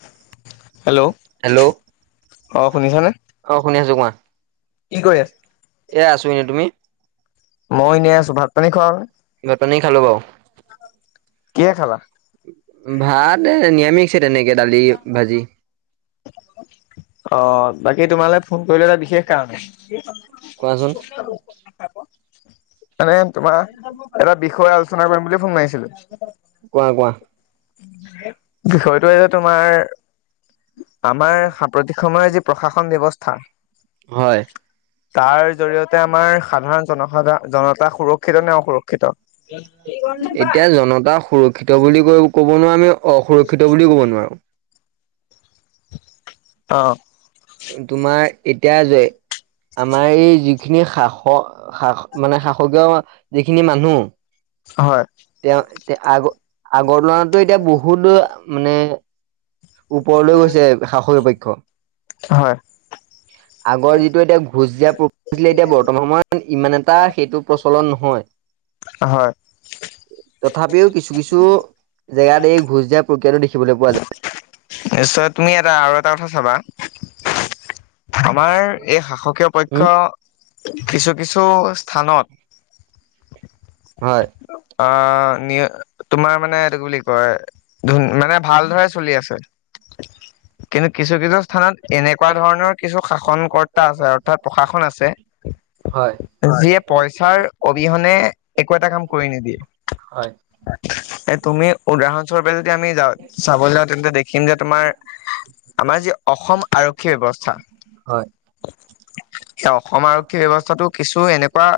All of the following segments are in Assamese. হয় হেল্ল' অঁ শুনিছনে? অ শুনি আছো কোৱা। কি কৰি আছা? এ আছো এনেই। তুমি মইয়ো এনেই আছো ভাত- পানী খোৱা হল। ভাত পানী খালো বাৰু। কিহে খালা? ভাত নিৰামিষছে তেনেকে দালি ভাজি। অ বাকী তোমালে ফোন কৰিলে এটা বিশেষ কাৰণে। কোৱাচোন মানে তোমাৰ এটা বিষয় আলোচনা কৰিম বুলিয়ে ফোন মাৰিছিলো কোৱা কোৱা বিষয়টো যে তোমাৰ আমাৰ সাম্প্ৰতিক সময়ৰ যি প্ৰশাসন ব্যৱস্থা হয় তাৰ জৰিয়তে আমাৰ সাধাৰণ জনসাধাৰ জনতা সুৰক্ষিত নে অসুৰক্ষিত। এতিয়া জনতা সুৰক্ষিত বুলি কৈ কব নোৱাৰো আমি অসুৰক্ষিত বুলিও কব নোৱাৰো। অ তোমাৰ এতিয়া যে আমাৰ এই যিখিনি শাসক মানে শাসকীয় যিখিনি মানুহ হয় তেওঁ তে আগ আগৰ দিনতটো এতিয়া বহুতো মানে ওপৰলৈ গৈছে শাসকীয় পক্ষ। হয় আগৰ যিটো এতিয়া ঘোচ জছিলে এতিয়া বৰ্তমান ইমান এটা সেইটো প্ৰ চলন নহয় হয়। তথাপিও কিছু কিছু জেগাত এই ঘোজ দিয়াৰ প্ৰক্ৰিয়াটো দেখিবলৈ পোৱা যায়। নিশ্চয় তুমি এটা আৰু এটা কথা চাবা। আমাৰ এই শাসকীয় উম, পক্ষ। কিছু কিছু স্থানত হয়। অ নি তোমাৰ মানে এই বুলি কয়। ধুন মানে ভালদৰে চলি আছে। কিন্তু কিছু কিছু স্থানত এনেকুৱা ধৰণৰ কিছু শাসন কৰ্তা আছে অৰ্থাৎ প্ৰশাসন আছে। হয়, যিয়ে পইচাৰ অবিহনে একো এটা কাম কৰি নিদিয়ে। হয়, তুমি উদাহৰণস্বৰূপে যদি আমি য চাবলৈ যাওঁ তেন্তে দেখিম যে তোমাৰ আমাৰ যি অসম আৰক্ষী ব্যৱস্থা হয়। [unintelligible] এ অসম আৰক্ষী ব্যৱস্থাটো কিছু এনেকুৱা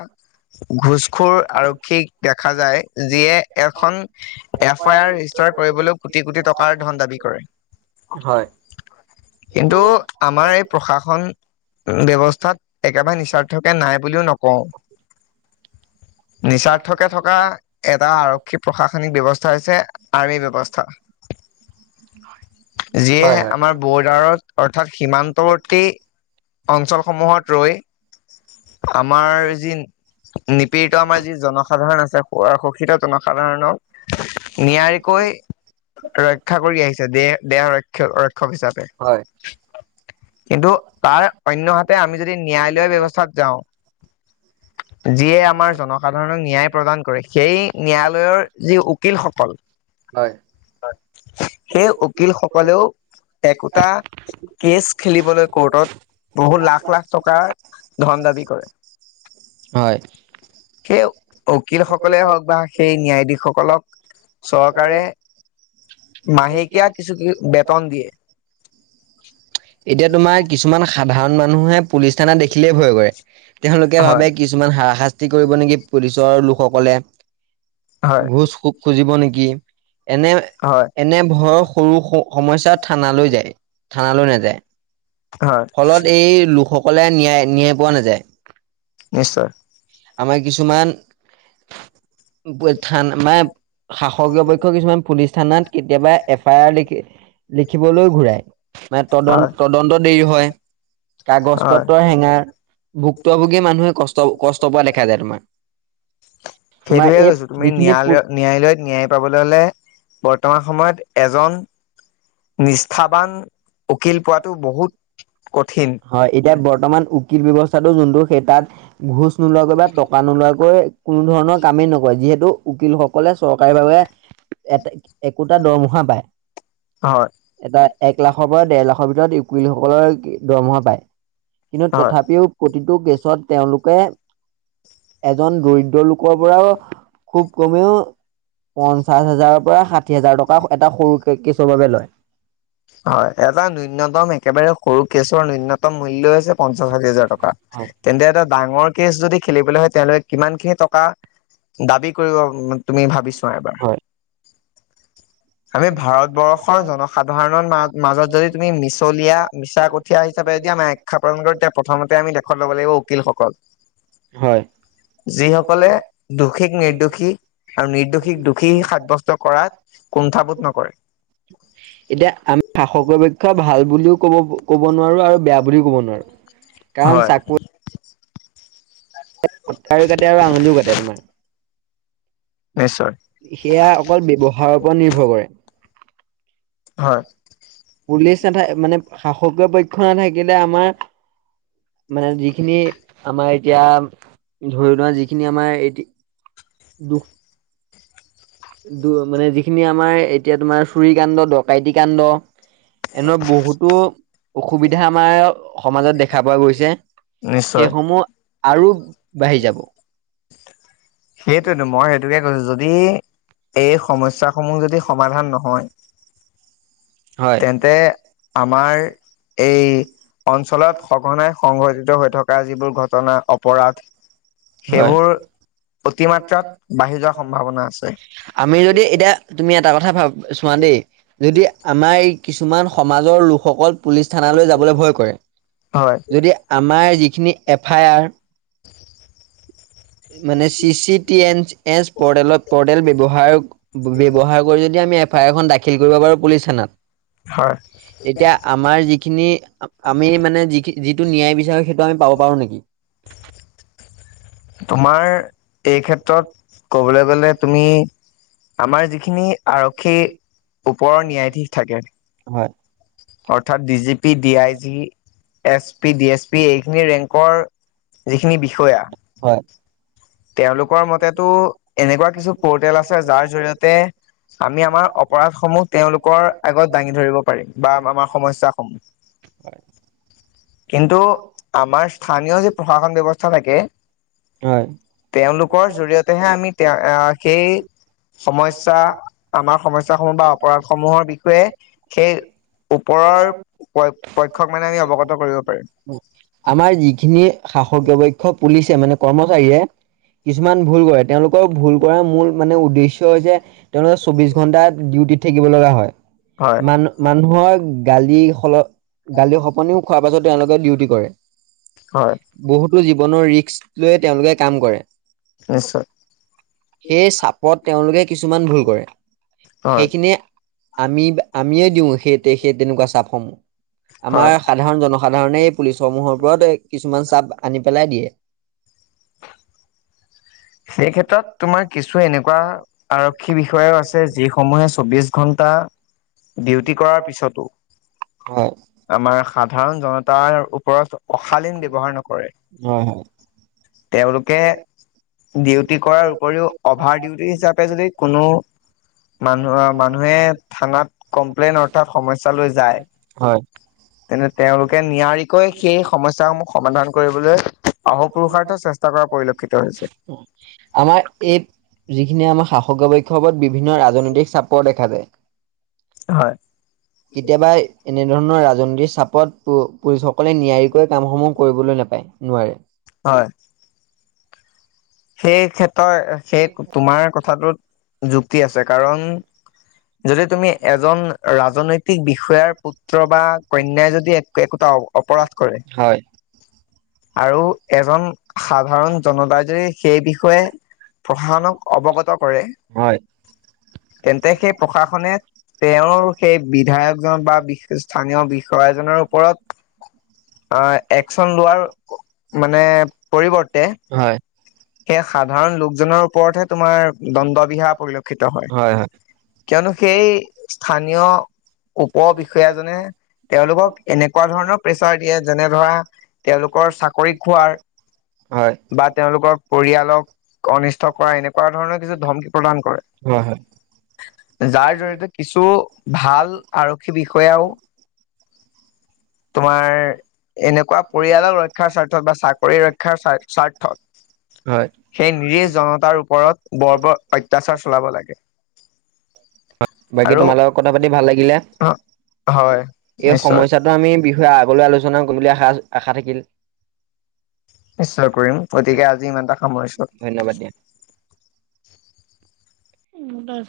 ঘোচখোৰ আৰক্ষীক দেখা দেখা যায়, যিয়ে এখন এফ আই আৰ ৰেজিষ্টাৰ কৰিবলৈ কোটি কোটি টকাৰ ধন দাবী কৰে। হয়, হয়, কিন্তু আমাৰ এই প্ৰশাসন ব্যৱস্থাত একেবাৰে নিস্বাৰ্থকে নাই বুলিও নকওঁ। নিচা কে থকা এটা আৰক্ষী প্ৰশাসনিক ব্যৱস্থা হৈছে আৰ্মি ব্যৱস্থা। যিয়ে হয়, আমাৰ বৰ্ডাৰত অৰ্থাৎ সীমান্তৱৰ্তী। অঞ্চলসমূহত ৰৈ আমাৰ যি নিপীড়িত আমাৰ যি জনসাধাৰণ। শোষিত জনসাধাৰণক নিয়াৰিকৈ। ৰক্ষা কৰি আহিছে, দেহ দেহ ৰক্ষক ৰক্ষক হিচাপে। হয়। কিন্তু তাৰ অন্যহাতে আমি যদি ন্যায়ালয় ব্যৱস্থাত যাওঁ। যিয়ে আমাৰ জনসাধাৰণক। ন্যায় প্ৰদান কৰে সেই ন্যায়ালয়ৰ যি উকিলসকল। হয়, সেই উকিল সকলেও। একোটা কেচ খেলিবলৈ কৰ্টত। বহুত লাখ লাখ টকাৰ ধন দাবী কৰে। হয়। সেই উকিল সকলে হওক বা সেই ন্যায়াধীশ ধীশ সকলক চৰকাৰে। মাহেকীয়া কিছু কি বেতন দিয়ে এতিয়া তোমাৰ কিছুমান। সাধাৰণ মানুহে পুলিচ থানাত দেখিলেই ভয় কৰে। তেওঁলোকে ভাবে হয় কিছুমান হাৰাশাস্তি কৰিব নেকি, পুলিচৰ লোকসকলে হয় ঘোঁচ খো খুজিব নেকি এনে,, হয় এনে ভয়ৰ সৰু সমস্যা থানালৈ যায় থানালৈ নাযায়। হয় ফলত এই লোকসকলে ন্যায়, ন্যায় পোৱা নাযায়। নিশ্চয়। আমাৰ কিছুমান থান মানে। শাসকীয় পক্ষ কিছুমান পুলিচ থানাত কেতিয়াবা এফ আই আৰ লিখে লিখিবলৈ ঘূৰাই, মানে হয় তদন্ত তদন্ত দেৰি হয়। কাগজ হয় পত্ৰ হেঙাৰ ভুক্তভোগী মানুহে কষ্ট কষ্ট পোৱা দেখা যায় তোমাৰ। তোমাৰ সেইটোয়ে এই কৈছো তুমি যিখিনি ন্যায়ালয় ন্যায়ালয়ত ন্যায় পাবলৈ হলে বৰ্তমান সময়ত এজন। নিষ্ঠাবান। উকিল পোৱাটো বহুত কঠিন হয়, এতিয়া বৰ্তমান উকিল ব্যৱস্থা টো যোনটো সেই তাত ঘোচ নোলোৱাকৈ বা টকা নোলোৱাকৈ কোনো ধৰণৰ কামেই নকৰে, যিহেতু। উকিল সকলে চৰকাৰী বাবে একোটা দৰমহা পায়। হয় এটা এক লাখৰ পৰা ডেৰ লাখৰ ভিতৰত উকিল সকলে দৰমহা পায়। কিন্তু হয় তথাপিও প্ৰতিটো কেছত তেওঁলোকে এজন দৰিদ্ৰ লোকৰ পৰাও খুব কমেও পঞ্চাশ হাজাৰৰ পৰা ষাঠি হাজাৰ টকা এটা সৰু কেচৰ বাবে লয়। হয় এটা ন্যূনতম একেবাৰে সৰু কেচৰ ন্যূনতম মূল্যই হৈছে পঞ্চাশ ষাঠি হাজাৰ টকা, হয়, তেন্তে এটা ডাঙৰ কেচ যদি খেলিবলৈ হয় তেওঁলোক কিমানখিনি টকা দাবী কৰিব তুমি ভাবিছোৱা এবাৰ? হয়। আমি ভাৰতবৰ্ষৰ জনসাধাৰণ মাজত যদি তুমি মিছলীয়া, মিছা কঠীয়া হিচাপে যদি আমি আখ্যাপন কৰো তেতিয়া প্ৰথমতে আমি লেখত লব লগীয়া লাগিব উকিলসকল হয়। যিসকলে দোষক নিৰ্দোষী আৰু নিৰ্দোষীক দোষী সাব্যস্ত কৰাত কুণ্ঠাবোধ নকৰে। এতিয়া আমি শাসকীয় পক্ষ ভাল বুলিও ক'ব ক'ব নোৱাৰো আৰু বেয়া বুলিও ক'ব নোৱাৰো কাৰণ হয় চাকৰি কটাৰিও কাটে আৰু আঙুলিও কাটে তোমাৰ নিশ্চয় সেয়া অকল ব্যৱহাৰৰ ওপৰত নিৰ্ভৰ কৰে। হয় পুলিচ এটাই মানে শাসকীয় পক্ষ নাথাকিলে, আমাৰ মানে যিখিনি আমাৰ এতিয়া ধৰি লোৱা, যিখিনি আমাৰ এতি দুখ দু মানে যিখিনি আমাৰ এতিয়া তোমাৰ চুৰি কাণ্ড দ কাইতি কাণ্ড এনেকুৱা বহুতো অসুবিধা আমাৰ সমাজত দেখা পোৱা গৈছে নিশ্চয় সেইসমূহ আৰু বাঢ়ি যাব। সেইটোয়েতো মই সেইটোকে কৈছো যদি এই সমস্যা সমূহ যদি সমাধান নহয়। হয় তেন্তে আমাৰ এই অঞ্চলত সঘনাই সংঘটিত হৈ থকা যিবোৰ ঘটনা অপৰাধ। হয় সেইবোৰ অতিমাত্ৰাত বাঢ়ি যোৱাৰ সম্ভাৱনা আছে! আমি যদি এতিয়া তুমি এটা কথা ভাব চোৱা দেই। যদি আমাৰ এই কিছুমান সমাজৰ লোকসকল পুলিচ থানালৈ যাবলৈ ভয় কৰে হয় যদি আমাৰ যিখিনি এফ আই আৰ মানে চি চিটি এ এচপেল পৰ্টেল ব্যৱহাৰ ব্যৱহাৰ কৰি যদি আমি এফ আই আৰখন দাখিল কৰিব পাৰো পুলিচ থানাত। অ'। তেতিয়া আমাৰ যিখিনি আমি মানে যিখি ন্যায় বিচাৰে সেইটো আমি পাব পাৰো নিকি? [unintelligible] তোমাৰ এই ক্ষেত্ৰত ক'বলে গ'লে তুমি আমাৰ যিখিনি আৰক্ষী ওপৰৰ ন্যায়াধীশ থাকে। হয়, অৰ্থাৎ D G P, D I G, S P, D S P এইখিনি ৰেংকৰ যিখিনি বিষয়া হয়। তেওঁলোকৰ মতেতো এনেকুৱা কিছু পৰ্টেল আছে, যাৰ জৰিয়তে আমি আমাৰ অপৰাধ সমূহ তেওঁলোকৰ আগত দাঙি ধৰিব পাৰিম বা আমাৰ সমস্যা সমূহ। কিন্তু আমাৰ স্থানীয় যি প্ৰশাসন ব্যৱস্থা থাকে। হয়। তেওঁলোকৰ জৰি়য়তেহে আমি তে সেই সমস্যা, আমাৰ সমস্যাসমূহ বা অপৰাধ সমূহৰ বিষয়ে সেই ওপৰৰ প পক্ষক মানে আমি অৱগত কৰিব পাৰিম। আমাৰ যিখিনি শাসকীয় পক্ষ পুলিচে মানে কৰ্মচাৰীয়ে কিছুমান ভুল কৰে, তেওঁলোকৰ ভুল কৰাৰ মূল মানে উদ্দেশ্য হৈছে তেওঁলোকে চৌবিশ ঘন্টা ডিউটি ডিউটি থাকিব লগা হয, হয় মান মানুহৰ গালি, গালি শপনিও খোৱাৰ পাছত তেওঁলোকে ডিউটি কৰে। হয়। বহুতো জীৱনৰ ৰিস্ক লৈয়ে, তেওঁলোকে কাম কৰে। নিশ্চয়। সেই চাপত তেওঁলোকে কিছুমান ভুল কৰে, হয় সেইখিনিয়ে আমি আমিয়ে দিও, সেই সেই তেনেকুৱা চাপসমূহ হয় আমাৰ সাধাৰণ জন সাধাৰণে এই পুলিচসমূহৰ ওপৰত কিছুমান চাপ আনি পেলাই দিয়ে। সেই ক্ষেত্ৰত তোমাৰ কিছু এনেকুৱা আৰক্ষী বিষয়াও আছে, যিসমূহে চৌবিশ ঘন্টা। ডিউটি কৰাৰ পিছতো হয় আমাৰ সাধাৰণ জনতাৰ ওপৰত অশালীন ব্যৱহাৰ নকৰে হয় হয় তেওঁলোকে ডিউটি কৰাৰ উপৰিও অভাৰ ডিউটি হিচাপে যদি কোনো মানুহ মানুহে থানাত কমপ্লেইন অৰ্থাৎ সমস্যা লৈ যায় হয় তেন্ত তেওঁলোকে নিয়াৰিকৈ সেই সমস্যাস সমূহ সমাধান কৰিবলৈ অহোপুৰুষাৰ্থ চেষ্টা কৰা পৰিলক্ষিত হৈছে আমাৰ এই যি এইখিনিয়ে আম শাসকীয় বৈক্ষৱত বিভিন্ন ৰাজনৈতিক চাপৰ দেখা যায় হয় এনে ধৰণৰ ৰাজনৈতিক চাপত প পুলিচসকলে নিয়াৰিকৈ কামসমূহ কৰিবলৈ নাপায় নোৱাৰে হয় সেই ক্ষেত্ৰৰ সেই তোমাৰ কথাটোত যুক্তি আছে কাৰণ যদি তুমি এজন ৰাজনৈতিক বিষয়াৰ পুত্ৰ বা কন্যাই যদি এক একোটা অপৰাধ কৰে হয় আৰু এজন সাধাৰণ জনতা যে সেই বিষয়ে প্ৰশাসনক অৱগত কৰে হয় তেন্তে সেই প্ৰশাসনে তেওঁৰ সেই বিধায়কজন বা বিশ স্থানীয় খয়াইজনৰ ওপৰত আহ একচন লোৱাৰ মানে পৰিৱৰ্তে হয় সেই সাধাৰণ লোকজনৰ ওপৰতহে তোমাৰ দণ্ডবিহা পৰিল থিত হয় কিয়নো সেই স্থানীয় উপ বিষয়াজনে তেওঁলোকক এনেকুৱা ধৰণৰ প্ৰেচাৰ দিয়ে যেনে ধৰা তেওঁলোকৰ চাকৰি খোৱাৰ হয় ৰ পৰিয়ালক অনিষ্ট কৰা এনেকুৱা ধৰণৰ কিছু ধমকি প্ৰদান কৰে হয় হয় যাৰ জৰি়য়তে কিছু ভাল আৰক্ষী বিষয়াও তোমাৰ এনেকুৱা পৰিয়ালৰ ৰক্ষাৰ স্বাৰ্থত বা চাকৰি ৰক্ষাৰ স্ব স্বাৰ্থত হয় সেই নিৰি জনতাৰ ওপৰত বৰ বৰ অত্যাচাৰ চলাব লাগে বাকী আৰু তোমাৰ লগত কথা পাতি ভাল লাগিলে হয় এই নিশ্চয় সমস্যাটো আমি বিষয়ে আগলৈ আলোচনা কৰিম বুলি আশা থাকিল নিশ্চয় কৰিম গতিকে আজি ইমানটা সামৰিছো ধন্যবাদ দিয়া উম